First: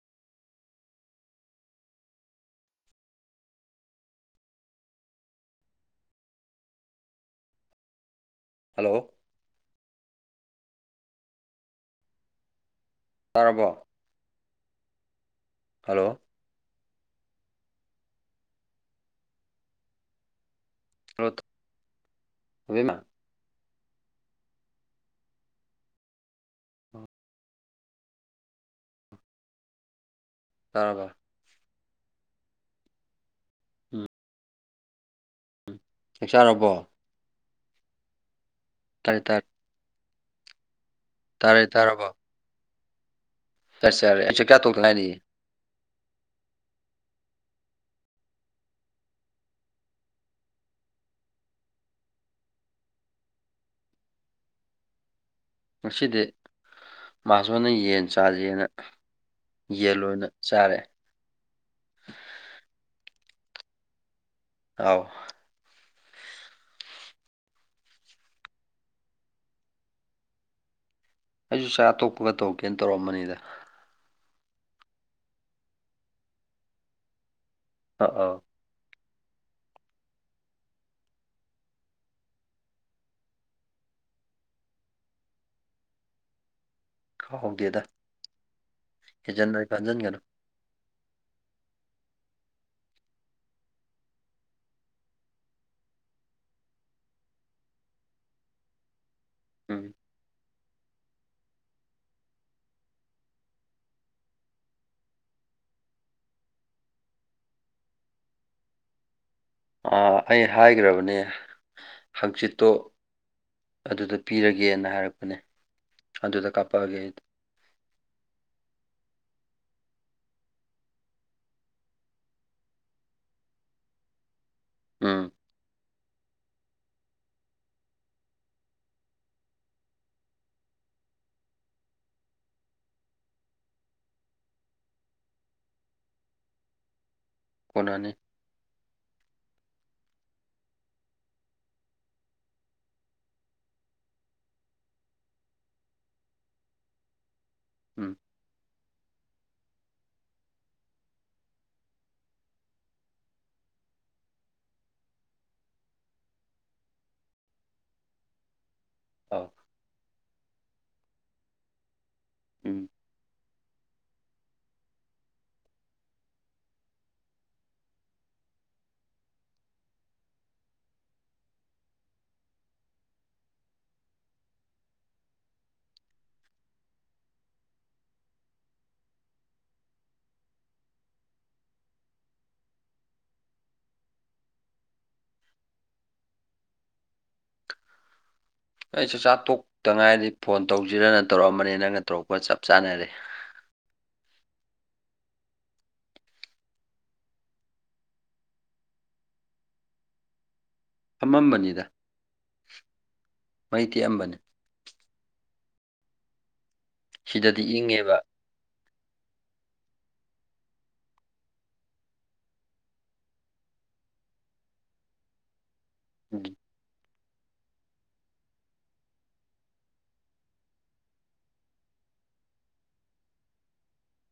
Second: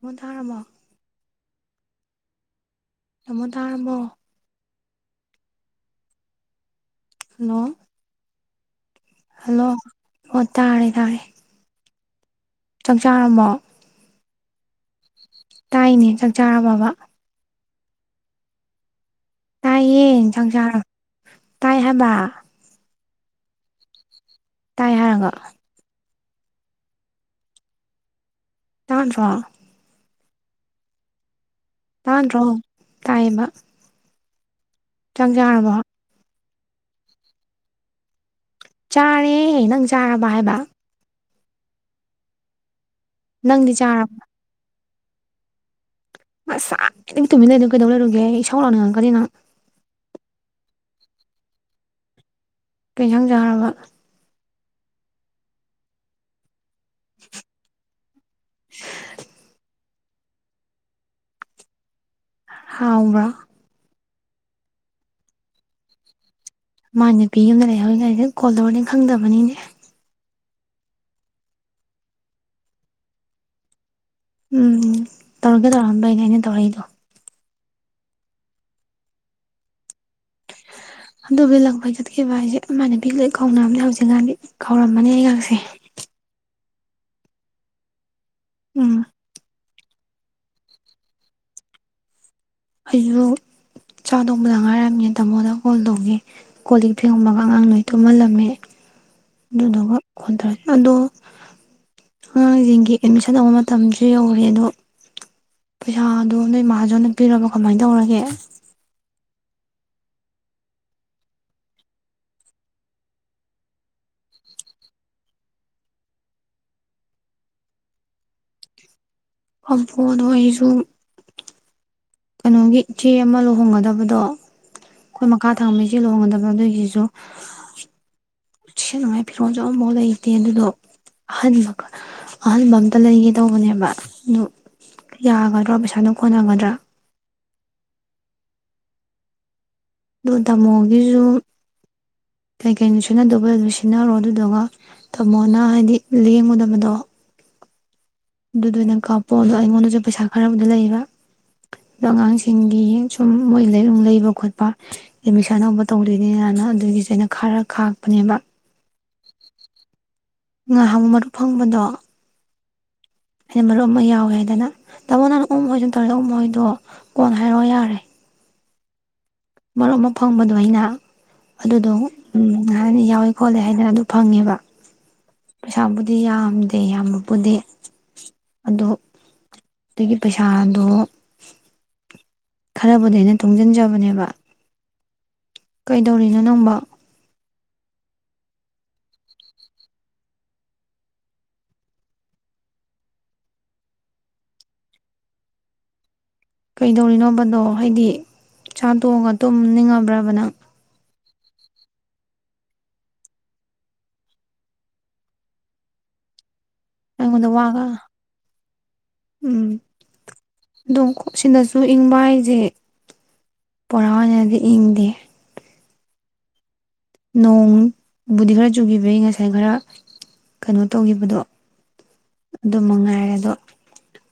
ꯃꯨ ꯇꯔꯕꯣ ꯅꯃ ꯇꯥꯔꯝꯕꯣ ꯍꯜꯂꯣ ꯍꯜꯂꯣ ꯍꯜꯂꯣ ꯑꯣ ꯇꯥꯔꯦ ꯇꯥꯔꯦ ꯆꯥꯛꯆꯥꯥꯔꯝꯃꯣ ꯇꯥꯔꯕꯣ ꯇꯥꯏꯅꯦ ꯍꯜꯂꯣ ꯆꯥꯛ ꯆꯥꯔ ꯕꯥ ꯇꯥꯏꯌꯦ ꯆꯪꯁꯔ ꯍꯃ ꯇꯥꯏ ꯍꯥꯏꯔꯒ ꯇꯥꯗꯔꯣ ꯇꯔ ꯇꯥꯗꯔꯣ ꯇꯥꯏꯃꯕ ꯎꯝ ꯆꯥꯛ ꯆꯥꯔꯕꯣ ꯆ ꯆꯥꯔꯕꯣ ꯇꯥꯔꯦ ꯆꯥꯔꯤ ꯇꯥꯔꯦ ꯅꯪ ꯀꯥꯝꯕ ꯍꯥꯏꯕ ꯇꯥꯔꯦ ꯇꯥꯔꯔꯕ ꯅꯪꯗꯤ ꯆꯥꯔꯕ ꯑꯦꯆꯥ ꯀꯌꯥ ꯇ ꯐꯅꯤ ꯑꯁ ꯇꯨꯃꯤꯟꯅ ꯂꯩ ꯑꯗꯨꯝ ꯀꯩꯗꯧ ꯂꯩꯔꯨꯒꯦ ꯑꯩ ꯁꯥꯎ ꯂꯥꯎꯅꯤꯡꯉꯛꯀꯅꯤ ꯅꯪ ꯀꯩꯁꯪꯖꯔꯕ ꯉꯁꯤꯗꯤ ꯃꯥꯁꯣꯟꯅ ꯌꯦꯟ ꯆꯥꯖꯦꯅ ꯌꯦꯟ ꯑꯣꯏꯅ ꯆꯥꯔꯦ ꯍꯥꯎꯕ꯭ꯔ ꯑꯥꯎ ꯃꯥ ꯅꯨꯄꯤ ꯑꯃꯗ ꯂꯩꯍꯋꯏ ꯀꯁꯦ ꯀꯣꯜꯗꯧꯔꯗꯤ ꯈꯪꯗꯕꯅꯤꯅꯦ ꯑꯩꯁꯨ ꯆꯥꯛ ꯑꯇꯣꯞꯄꯒ ꯇꯧꯔꯀꯦꯅ ꯇꯧꯔꯛꯑꯝꯕꯅꯤꯗ ꯎꯝ ꯇꯧꯔꯀꯦ ꯇꯧꯔꯛꯑꯝꯗꯣꯏꯅꯦ ꯑꯩꯅ ꯇꯧꯔꯛꯏꯗꯣ ꯑ ꯑꯥ ꯑꯗꯨ ꯤꯂꯛꯄ ꯆꯠꯀꯦꯈꯤꯕ ꯍꯥꯏꯁꯦ ꯑꯗꯨꯃꯥꯏꯅ ꯚ ꯂꯣꯏ ꯈꯥꯎꯝꯅꯦ ꯍꯧꯖꯤꯛꯀꯥꯟꯗꯤ ꯀꯥꯎꯔꯝꯃꯅꯤ ꯑꯩꯍꯥꯛꯁꯦ ꯈꯥꯎꯥꯎꯒꯦꯗ ꯎꯝ ꯖꯟ ꯟꯖꯟ ꯀꯩꯅꯣ ꯑꯩꯁꯨ ꯆꯥ ꯊꯣꯡꯕꯗ ꯉꯥꯏꯔꯝꯃꯦ ꯇꯥꯃꯣꯗ ꯀꯣꯜ ꯇꯧꯒꯦ ꯀꯣꯜ ꯂꯤ ꯐꯦꯡꯉꯃꯒ ꯑꯉꯥꯡ ꯅꯣꯏ ꯊꯨꯝꯍꯜꯂꯝꯃꯦ ꯅꯅ ꯎꯝ ꯈꯣꯟꯊ ꯑꯗꯣ ꯑꯉꯥꯡꯁꯤꯡꯒꯤ ꯑꯦꯠꯃꯤꯁꯟ ꯇꯧꯕ ꯃꯇꯝꯁꯨ ꯌꯧꯔꯦ ꯑꯗꯣ ꯄꯩꯁꯥꯗꯣ ꯅꯣꯏ ꯏꯃꯥꯖꯣ ꯅꯛꯄꯤꯔꯕꯣ ꯀꯃꯥꯏ ꯇꯧꯔꯒꯦ ꯑꯩ ꯍꯥꯏꯈ꯭ꯔꯕꯅꯦ ꯍꯪꯆꯤꯠꯇꯣ ꯑꯗꯨꯗ ꯄꯤꯔꯒꯦꯅ ꯍꯥꯏꯔꯛꯄꯅꯦ ꯑꯗꯨꯗ ꯀꯥꯞꯄꯛꯑꯒꯦ ꯑꯩ ꯑꯕ ꯑꯗꯨ ꯑꯣꯏꯩꯁꯨꯁꯨ ꯀꯩꯅꯣꯒꯤ ꯏꯆꯦ ꯑꯃ ꯂꯨꯍꯣꯡꯒꯗꯕꯗꯣ ꯎꯝ ꯑꯩꯣꯏ ꯃꯈꯥ ꯊꯥꯡꯃꯤ ꯆꯦꯜ ꯂꯣꯡꯒꯗꯕ ꯑꯗꯨꯒꯤꯁꯨ ꯁꯦꯠꯅꯉꯥꯏ ꯐꯤꯔꯣꯜꯁꯨ ꯑꯝꯐꯥꯎ ꯂꯩꯇꯦ ꯑꯗꯨꯗꯣ ꯑꯍꯟꯕ ꯑꯍꯟꯕ ꯑꯝꯇ ꯂꯩꯒꯦ ꯇꯧꯕꯅꯦꯕ ꯑꯗꯨ ꯌꯥꯒꯗ꯭ꯔꯣ ꯄꯩꯁꯥꯗꯨꯣ ꯈꯣꯟꯅꯒꯗ꯭ꯔꯥ ꯀꯅꯥꯅꯤ ꯑꯗꯨ ꯇꯥꯃꯣꯒꯤꯁꯨ ꯀꯩꯀꯩꯅꯣ ꯁꯤꯟꯅꯗꯧꯕ ꯑꯗꯨ ꯁꯤꯖꯤꯟꯅꯔꯣ ꯑꯗꯨꯗꯨꯒ ꯇꯥꯃꯣꯅ ꯍꯥꯏꯗꯤ ꯂꯦꯡꯉꯨꯗꯕꯗꯣ ꯎꯝ ꯑꯗꯨꯗ ꯑꯣꯏꯅ ꯀꯥꯞꯄꯣ ꯑꯗꯣ ꯑꯩꯉꯣꯟꯗꯁꯨ ꯄꯩꯁꯥ ꯈꯔꯕꯨꯗꯤ ꯂꯩꯕ ꯑꯗꯣ ꯑꯉꯥꯡꯁꯤꯡꯒꯤ ꯁꯨꯝ ꯃꯣꯏ ꯂꯩꯅꯨꯡ ꯂꯩꯕ ꯈꯣꯠꯄ ꯑꯦꯠꯃꯤꯁꯟ ꯍꯧꯕ ꯇꯧꯗꯣꯏꯅꯦꯅꯅ ꯑꯗꯨꯒꯤꯁꯦ ꯑꯩꯅ ꯈꯔ ꯀꯥꯛꯄꯅꯦꯕ ꯑꯣ ꯉꯥꯏꯍꯥꯛ ꯃꯔꯨꯞ ꯐꯪꯕꯗꯣ ꯎꯝ ꯍꯥꯏꯗꯤ ꯃꯔꯨꯞ ꯑꯃ ꯌꯥꯎꯋꯦ ꯍꯥꯏꯗꯅ ꯇꯥꯃꯣ ꯅꯍꯅ ꯎꯝ ꯍꯣꯏꯁꯨ ꯇꯧꯔ ꯎ ꯍꯣꯏꯗꯣ ꯀꯣꯟ ꯍꯥꯏꯔꯛꯑꯣ ꯌꯥꯔꯦ ꯃꯔꯨꯞ ꯑꯃ ꯐꯪꯕꯗꯣ ꯑꯩꯅ ꯑꯗꯨꯗꯣ ꯍꯥꯏꯅ ꯌꯥꯎꯏꯦ ꯈꯣꯠꯂꯦ ꯍꯥꯏꯗꯅ ꯑꯗꯨ ꯐꯪꯉꯦꯕ ꯄꯩꯁꯥꯕꯨꯗꯤ ꯌꯥꯝꯗꯦ ꯌꯥꯝꯕꯕꯨꯗꯤ ꯑꯗꯨ ꯑꯗꯨꯒꯤ ꯄꯩꯁꯥꯗꯣ ꯈꯔꯕꯨꯗꯤ ꯑꯩꯅ ꯇꯨꯡꯁꯤꯟꯖꯕꯅꯦꯕ ꯀꯩꯗꯧꯔꯤꯅꯣ ꯅꯪꯕ ꯑꯩꯁꯨ ꯆꯥꯛ ꯇꯣꯛꯇꯉꯥꯏꯗꯤ ꯐꯣꯟ ꯇꯧꯁꯤꯔꯅ ꯇꯧꯔꯛꯑꯝꯕꯅꯤ ꯅꯪꯅ ꯇꯧꯔꯛꯄ ꯆꯞ ꯆꯥꯅꯔꯦ ꯀꯩꯗꯧꯔꯤꯅꯣꯕꯗꯣ ꯍꯥꯏꯗꯤ ꯆꯥꯇꯣꯛꯑꯒ ꯇꯨꯝꯅꯤꯡꯉꯕ꯭ꯔꯕ ꯅꯪ ꯑꯃꯝꯕꯅꯤꯗ ꯃꯩ ꯇꯦꯛꯑꯝꯕꯅꯤ ꯑꯩꯉꯣꯟꯗ ꯁꯤꯗꯗꯤ ꯋꯥꯒ ꯏꯪꯉꯦꯕ ꯎꯝ ꯑꯗꯨꯝꯣꯛ ꯁꯤꯗꯁꯨ ꯏꯪꯕ ꯍꯥꯏꯁꯦ ꯣꯔꯥ ꯑꯣꯏꯅꯗꯤ ꯏꯪꯗꯦ ꯎꯝ ꯅꯣꯡꯕꯨꯗꯤ ꯈꯔ ꯆꯨꯈꯤꯕꯒꯤ ꯉꯁꯥꯏ ꯈꯔ ꯀꯩꯅꯣ ꯇꯧꯈꯤꯕꯗꯣ ꯑꯗꯨ ꯃꯉꯥꯏꯔꯦ ꯑꯗꯣ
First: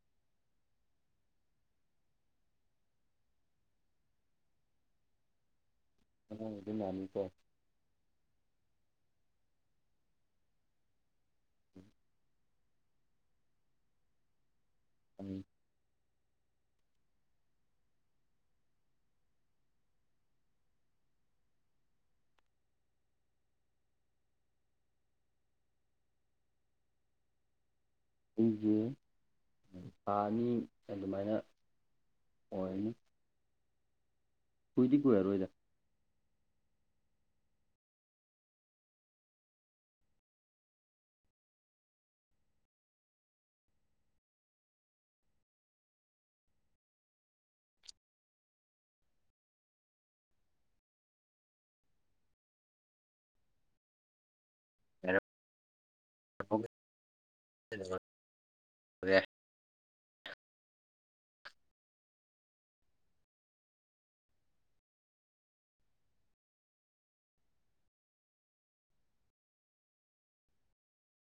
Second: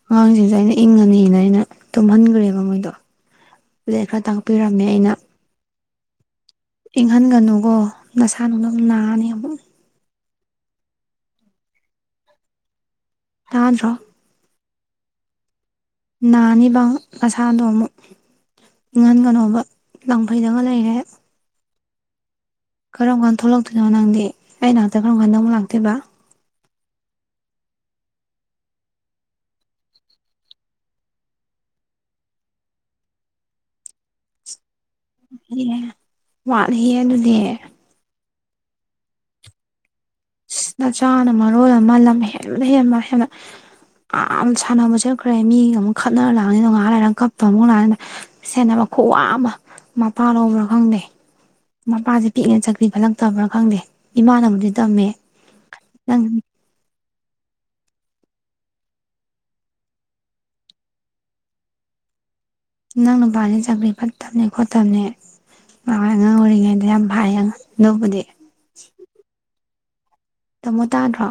ꯑꯉꯥꯡꯁꯤꯡꯁꯨ ꯑꯩꯅ ꯏꯪꯉꯅꯤꯅ ꯑꯩꯅ ꯇꯨꯝꯍꯟꯈ꯭ꯔꯦꯕ ꯃꯣꯏꯗꯣ ꯑꯗꯨꯗꯩ ꯈꯔ ꯇꯥꯛꯄꯤꯔꯝꯃꯦ ꯑꯩꯅ ꯑꯗꯨꯝ ꯌꯥꯅꯤꯀꯣ ꯏꯪꯍꯟꯒꯅꯨꯒꯣ ꯅꯁꯥ ꯅꯨꯡꯗ ꯅꯥꯅꯤ ꯑꯃ ꯑ ꯎꯝ ꯇꯥꯗ꯭ꯔ ꯎꯝ ꯥꯅꯤꯕ ꯅꯁꯥꯗꯣ ꯑꯃꯨꯛ ꯏꯪꯍꯟꯒꯅꯕ ꯂꯪꯐꯩꯗꯒ ꯂꯩꯔꯦ ꯀꯔꯝ ꯀꯥꯟꯗ ꯊꯣꯛꯂꯛꯇꯣꯏꯅꯣ ꯅꯪꯗꯤ ꯑꯩ ꯉꯍꯥꯛꯇ ꯀꯔꯝ ꯀꯥꯟꯗ ꯅꯧꯕ ꯂꯥꯛꯇꯣꯏꯕ ꯑꯩꯁꯦ ꯊꯥ ꯑꯅꯤ ꯑꯗꯨꯃꯥꯏꯅ ꯑꯣꯏꯅꯤ ꯍꯨꯏꯗꯤ ꯀꯨꯌꯥꯔꯣꯏꯗ ꯑꯦ ꯋꯥꯠꯂꯤꯌꯦ ꯑꯗꯨꯗꯤ ꯅꯆꯥꯅ ꯃꯔꯣꯜ ꯑꯃ ꯂꯝ ꯍꯦꯟꯕ ꯍꯦꯟꯕ ꯍꯦꯟꯅ ꯌꯥꯝ ꯁꯥꯟꯅꯕ ꯆꯠꯈ꯭ꯔꯦ ꯃꯤꯒ ꯑꯃꯨꯛ ꯈꯠꯅꯔ ꯂꯥꯛꯅꯤꯗ ꯉꯥ ꯂꯩꯔꯒ ꯀꯞꯄ ꯑꯃꯨꯛ ꯂꯥꯛꯑꯅꯤꯅ ꯁꯦꯟꯅꯕ ꯈꯨꯋꯥ ꯑꯃ ꯃꯄꯥꯥꯟ ꯂꯧꯕ꯭ꯔꯥ ꯈꯪꯗꯦ ꯃꯄꯥꯁꯦ ꯄꯤꯛꯏ ꯆꯀ꯭ꯔꯤ ꯐꯠꯂꯛꯇꯕ꯭ꯔꯥ ꯈꯪꯗꯦ ꯏꯃꯥꯅ ꯑꯃ ꯇꯝꯃꯦ ꯅꯪ [inaudible] ꯅꯪ ꯅꯨꯄꯥꯁꯦ ꯆꯥꯛꯀ꯭ꯔꯤ ꯐꯠꯇꯕꯅꯤ ꯈꯣꯠꯇꯕꯅꯤ ꯃꯥꯏ ꯑꯉꯥꯡ ꯑꯣꯏꯔꯤꯉꯩꯗ ꯌꯥꯝ ꯐꯌꯦ ꯑꯗꯨꯕꯨꯗꯤ ꯇꯥꯃꯣ ꯇꯥꯗ꯭ꯔꯣ